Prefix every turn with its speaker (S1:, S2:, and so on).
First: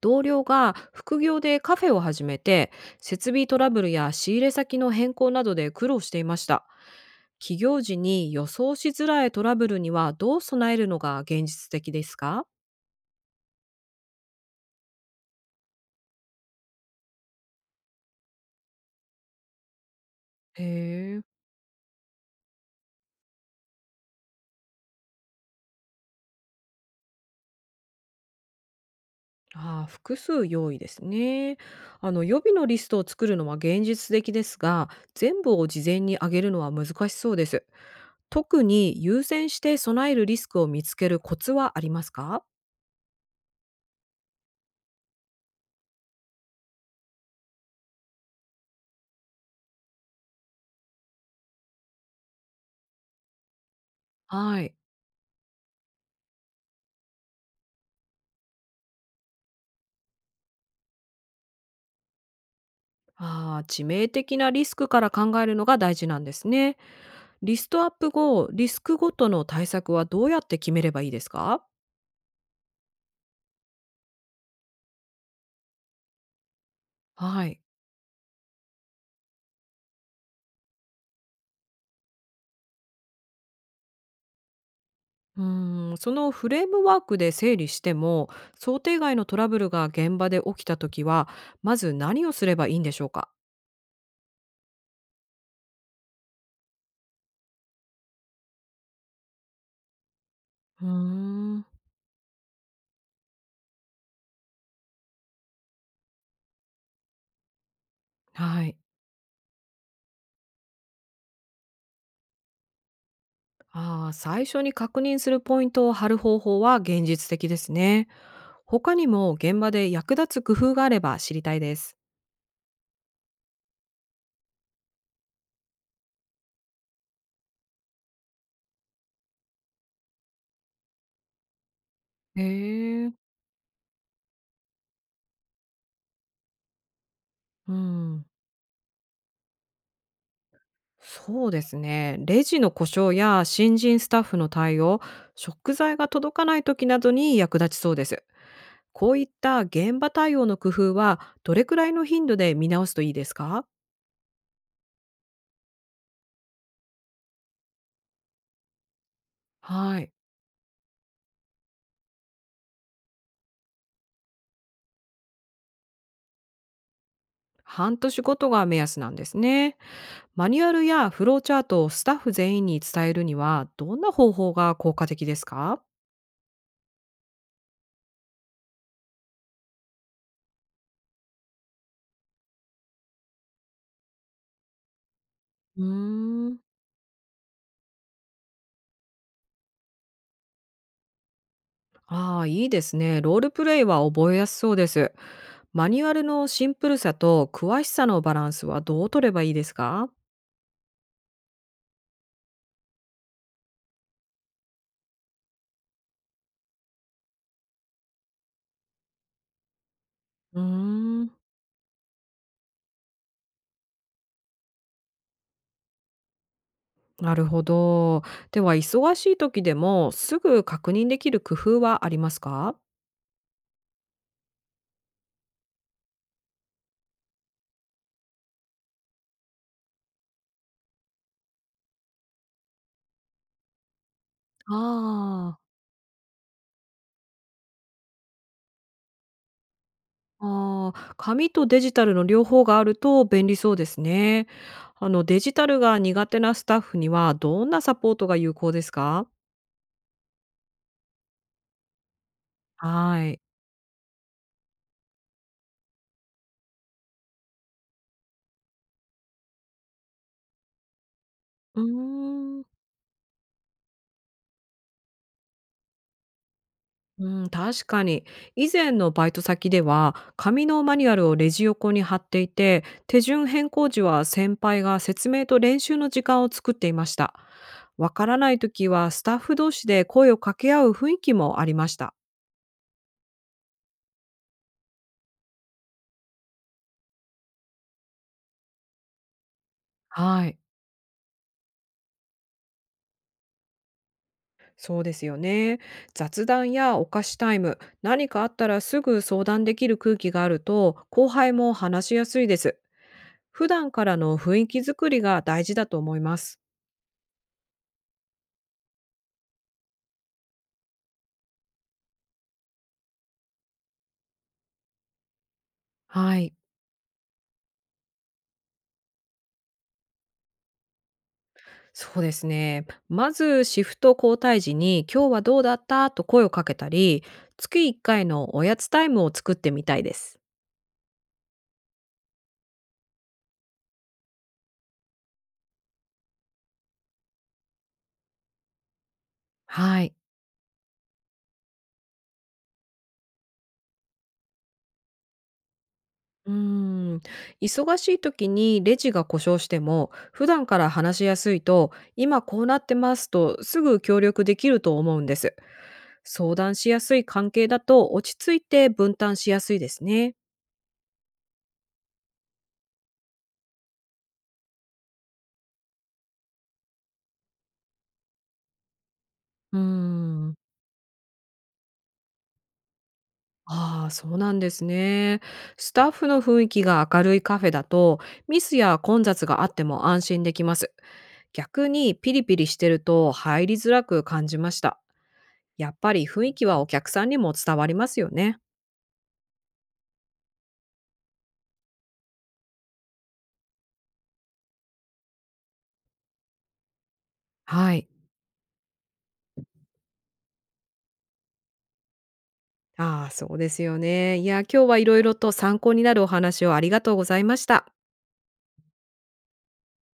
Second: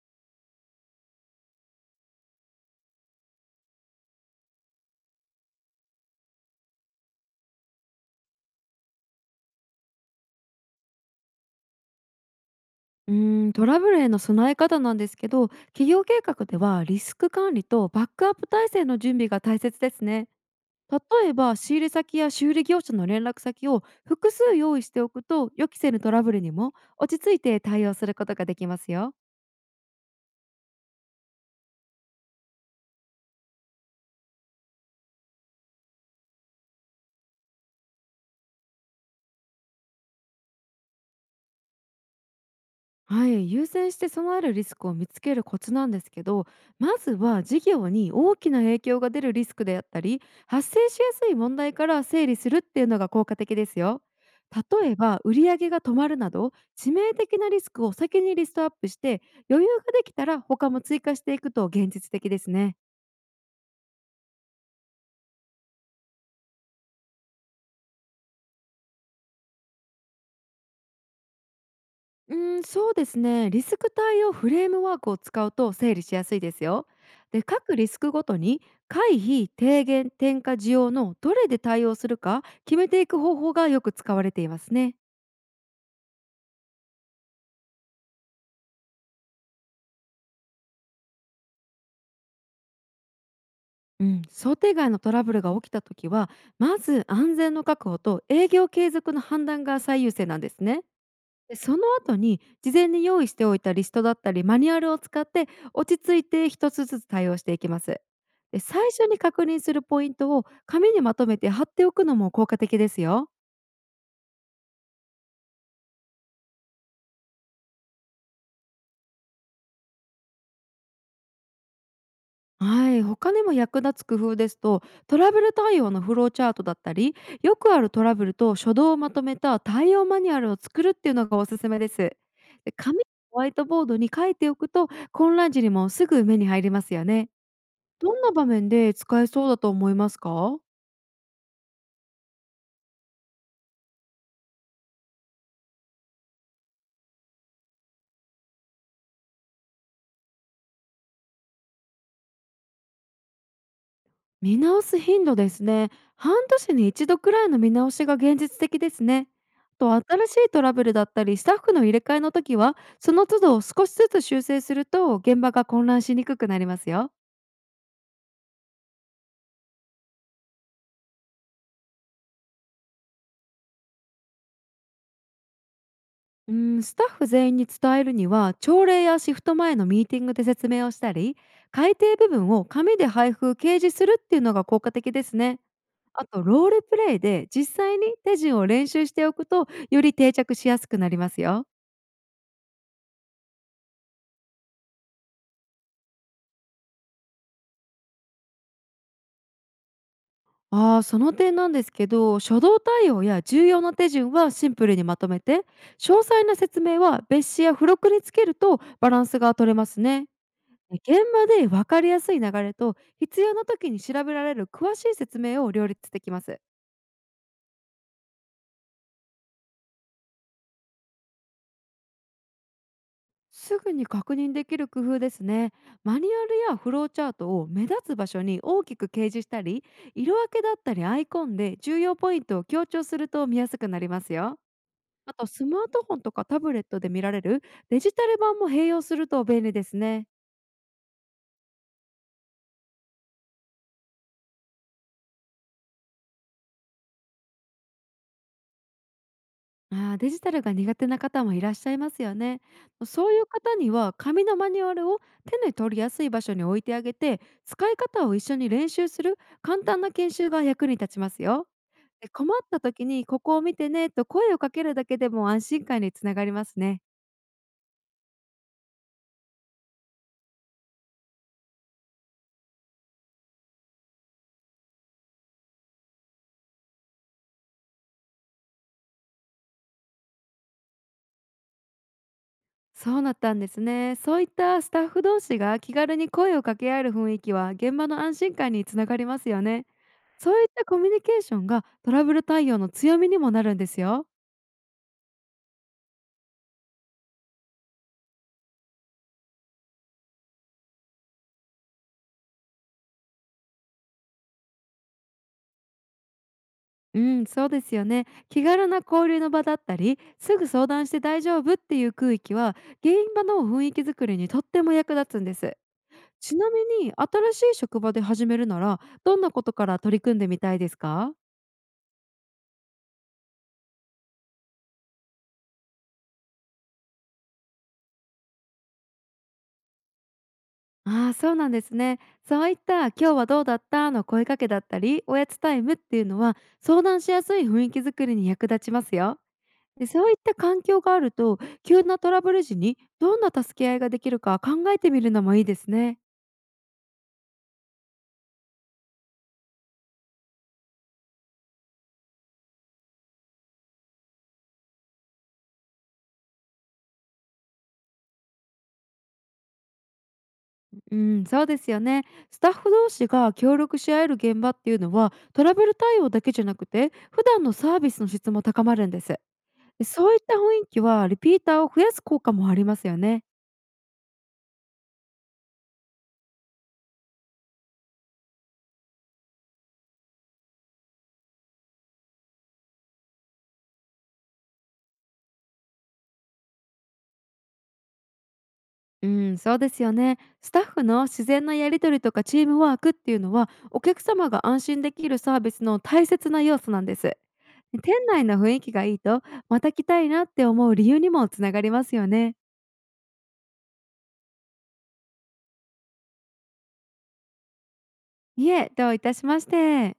S1: 同僚が副業でカフェを始めて、設備トラブルや仕入れ先の変更などで苦労していました。起業時に予想しづらいトラブルにはどう備えるのが現実的ですか？
S2: うーん、トラブルへの備え方なんですけど、企業計画ではリスク管理とバックアップ体制の準備が大切ですね。
S1: へえ。
S2: 例えば仕入れ先や修理業者の連絡先を複数用意しておくと予期せぬトラブルにも落ち着いて対応することができますよ。
S1: ああ、複数用意ですね。予備のリストを作るのは現実的ですが、全部を事前に上げるのは難しそうです。特に優先して備えるリスクを見つけるコツはありますか？
S2: はい、優先して備えるリスクを見つけるコツなんですけど、まずは事業に大きな影響が出るリスクであったり、発生しやすい問題から整理するっていうのが効果的ですよ。
S1: はい。
S2: 例えば売上が止まるなど致命的なリスクを先にリストアップして、余裕ができたら他も追加していくと現実的ですね。
S1: ああ、致命的なリスクから考えるのが大事なんですね。リストアップ後、リスクごとの対策はどうやって決めればいいですか？
S2: うん、そうですね。リスク対応フレームワークを使うと整理しやすいですよ。で、
S1: はい。
S2: 各リスクごとに回避、低減、転嫁、需要のどれで対応するか決めていく方法がよく使われていますね。
S1: そのフレームワークで整理しても、想定外のトラブルが現場で起きたときは、まず何をすればいいんでしょうか？
S2: うん、想定外のトラブルが起きた時は、まず安全の確保と営業継続の判断が最優先なんですね。
S1: うー
S2: で、
S1: ん、
S2: その後に事前に用意しておいたリストだったりマニュアルを使って、落ち着いて一つずつ対応していきます。で、
S1: はい。
S2: 最初に確認するポイントを紙にまとめて貼っておくのも効果的ですよ。
S1: ああ、最初に確認するポイントを貼る方法は現実的ですね。他にも現場で役立つ工夫があれば知りたいです。
S2: はい、他にも役立つ工夫ですと、トラブル対応のフローチャートだったり、よくあるトラブルと初動をまとめた対応マニュアルを作るっていうのがおすすめです。
S1: へ
S2: で、紙や
S1: え、
S2: ホワイトボードに書いておくと混乱時にもすぐ目に入りますよね。
S1: う
S2: どん
S1: ん。
S2: な場面で使えそうだと思いますか？
S1: そうですね。レジの故障や新人スタッフの対応、食材が届かない時などに役立ちそうです。こういった現場対応の工夫はどれくらいの頻度で見直すといいですか？
S2: 見直す頻度ですね。半年に一度くらいの見直しが現実的ですね。と、
S1: は
S2: 新
S1: い。
S2: しいトラブルだったりスタッフの入れ替えの時はその都度少しずつ修正すると現場が混乱しにくくなりますよ。
S1: 半年ごとが目安なんですね。マニュアルやフローチャートをスタッフ全員に伝えるにはどんな方法が効果的ですか？
S2: うん、スタッフ全員に伝えるには朝礼やシフト前のミーティングで説明をしたり、改訂部分を紙で配布掲示するっていうのが効果的ですね。
S1: うー
S2: あと
S1: ん。
S2: ロールプレイで実際に手順を練習しておくとより定着しやすくなりますよ。
S1: ああ、いいですね。ロールプレイは覚えやすそうです。マニュアルのシンプルさと詳しさのバランスはどう取ればいいですか？
S2: ああ、その点なんですけど、初動対応や重要な手順はシンプルにまとめて、詳細な説明は別紙や付録につけるとバランスが取れますね。
S1: うー
S2: で、現
S1: ん、
S2: 場で分かりやすい流れと必要な時に調べられる詳しい説明を両立できます。
S1: なるほど。では、忙しい時でもすぐ確認できる工夫はありますか？
S2: すぐに確認できる工夫ですね。マニュアルやフローチャートを目立つ場所に大きく掲示したり、色分けだったりアイコンで重要ポイントを強調すると見やすくなりますよ。あと
S1: ああ、
S2: スマートフォンとかタブレットで見られるデジタル版も併用すると便利ですね。
S1: あーあー、紙とデジタルの両方があると便利そうですね。デジタルが苦手なスタッフにはどんなサポートが有効ですか？
S2: あー、デジタルが苦手な方もいらっしゃいますよね。
S1: は
S2: そう
S1: い。
S2: いう方には紙のマニュアルを手に取りやすい場所に置いてあげて、使い方を一緒に練習する簡単な研修が役に立ちますよ。
S1: う
S2: で、困っ
S1: ーん。
S2: た時にここを見てねと声をかけるだけでも安心感につながりますね。
S1: うん、確かに。以前のバイト先では、紙のマニュアルをレジ横に貼っていて、手順変更時は先輩が説明と練習の時間を作っていました。わからない時はスタッフ同士で声を掛け合う雰囲気もありました。
S2: そうなったんですね。そういったスタッフ同士が気軽に声を掛け合える雰囲気は現場の安心感につながりますよね。
S1: は
S2: そ
S1: い。
S2: ういったコミュニケーションがトラブル対応の強みにもなるんですよ。
S1: そうですよね。雑談やお菓子タイム、何かあったらすぐ相談できる空気があると、後輩も話しやすいです。普段からの雰囲気作りが大事だと思います。
S2: うん、そうですよね。気軽な交流の場だったり、すぐ相談して大丈夫っていう空気は、原因場の雰囲気づくりにとっても役立つんです。
S1: はい。
S2: ちなみに、新しい職場で始めるなら、どんなことから取り組んでみたいですか？
S1: そうですね。まずシフト交代時に今日はどうだったと声をかけたり、月1回のおやつタイムを作ってみたいです。
S2: ああ、そうなんですね。そういった今日はどうだったの声かけだったり、おやつタイムっていうのは、相談しやすい雰囲気づくりに役立ちますよ。
S1: は
S2: で、
S1: い。
S2: そういった環境があると、急なトラブル時にどんな助け合いができるか考えてみるのもいいですね。
S1: うーん。忙しい時にレジが故障しても、普段から話しやすいと、今こうなってますとすぐ協力できると思うんです。相談しやすい関係だと落ち着いて分担しやすいですね。
S2: うん、そうですよね。スタッフ同士が協力し合える現場っていうのは、トラブル対応だけじゃなくて、普段のサービスの質も高まるんです。
S1: うー
S2: で、そういった
S1: ん。
S2: 雰囲気はリピーターを増やす効果もありますよね。
S1: ああ、そうなんですね。スタッフの雰囲気が明るいカフェだと、ミスや混雑があっても安心できます。逆にピリピリしてると入りづらく感じました。やっぱり雰囲気はお客さんにも伝わりますよね。
S2: うん、そうですよね。スタッフの自然なやり取りとかチームワークっていうのはお客様が安心できるサービスの大切な要素なんです。
S1: はい。
S2: 店内の雰囲気がいいと、また来たいなって思う理由にもつながりますよね。
S1: ああ、そうですよね。いや、今日はいろいろと参考になるお話をありがとうございました。
S2: いえ、どういたしまして。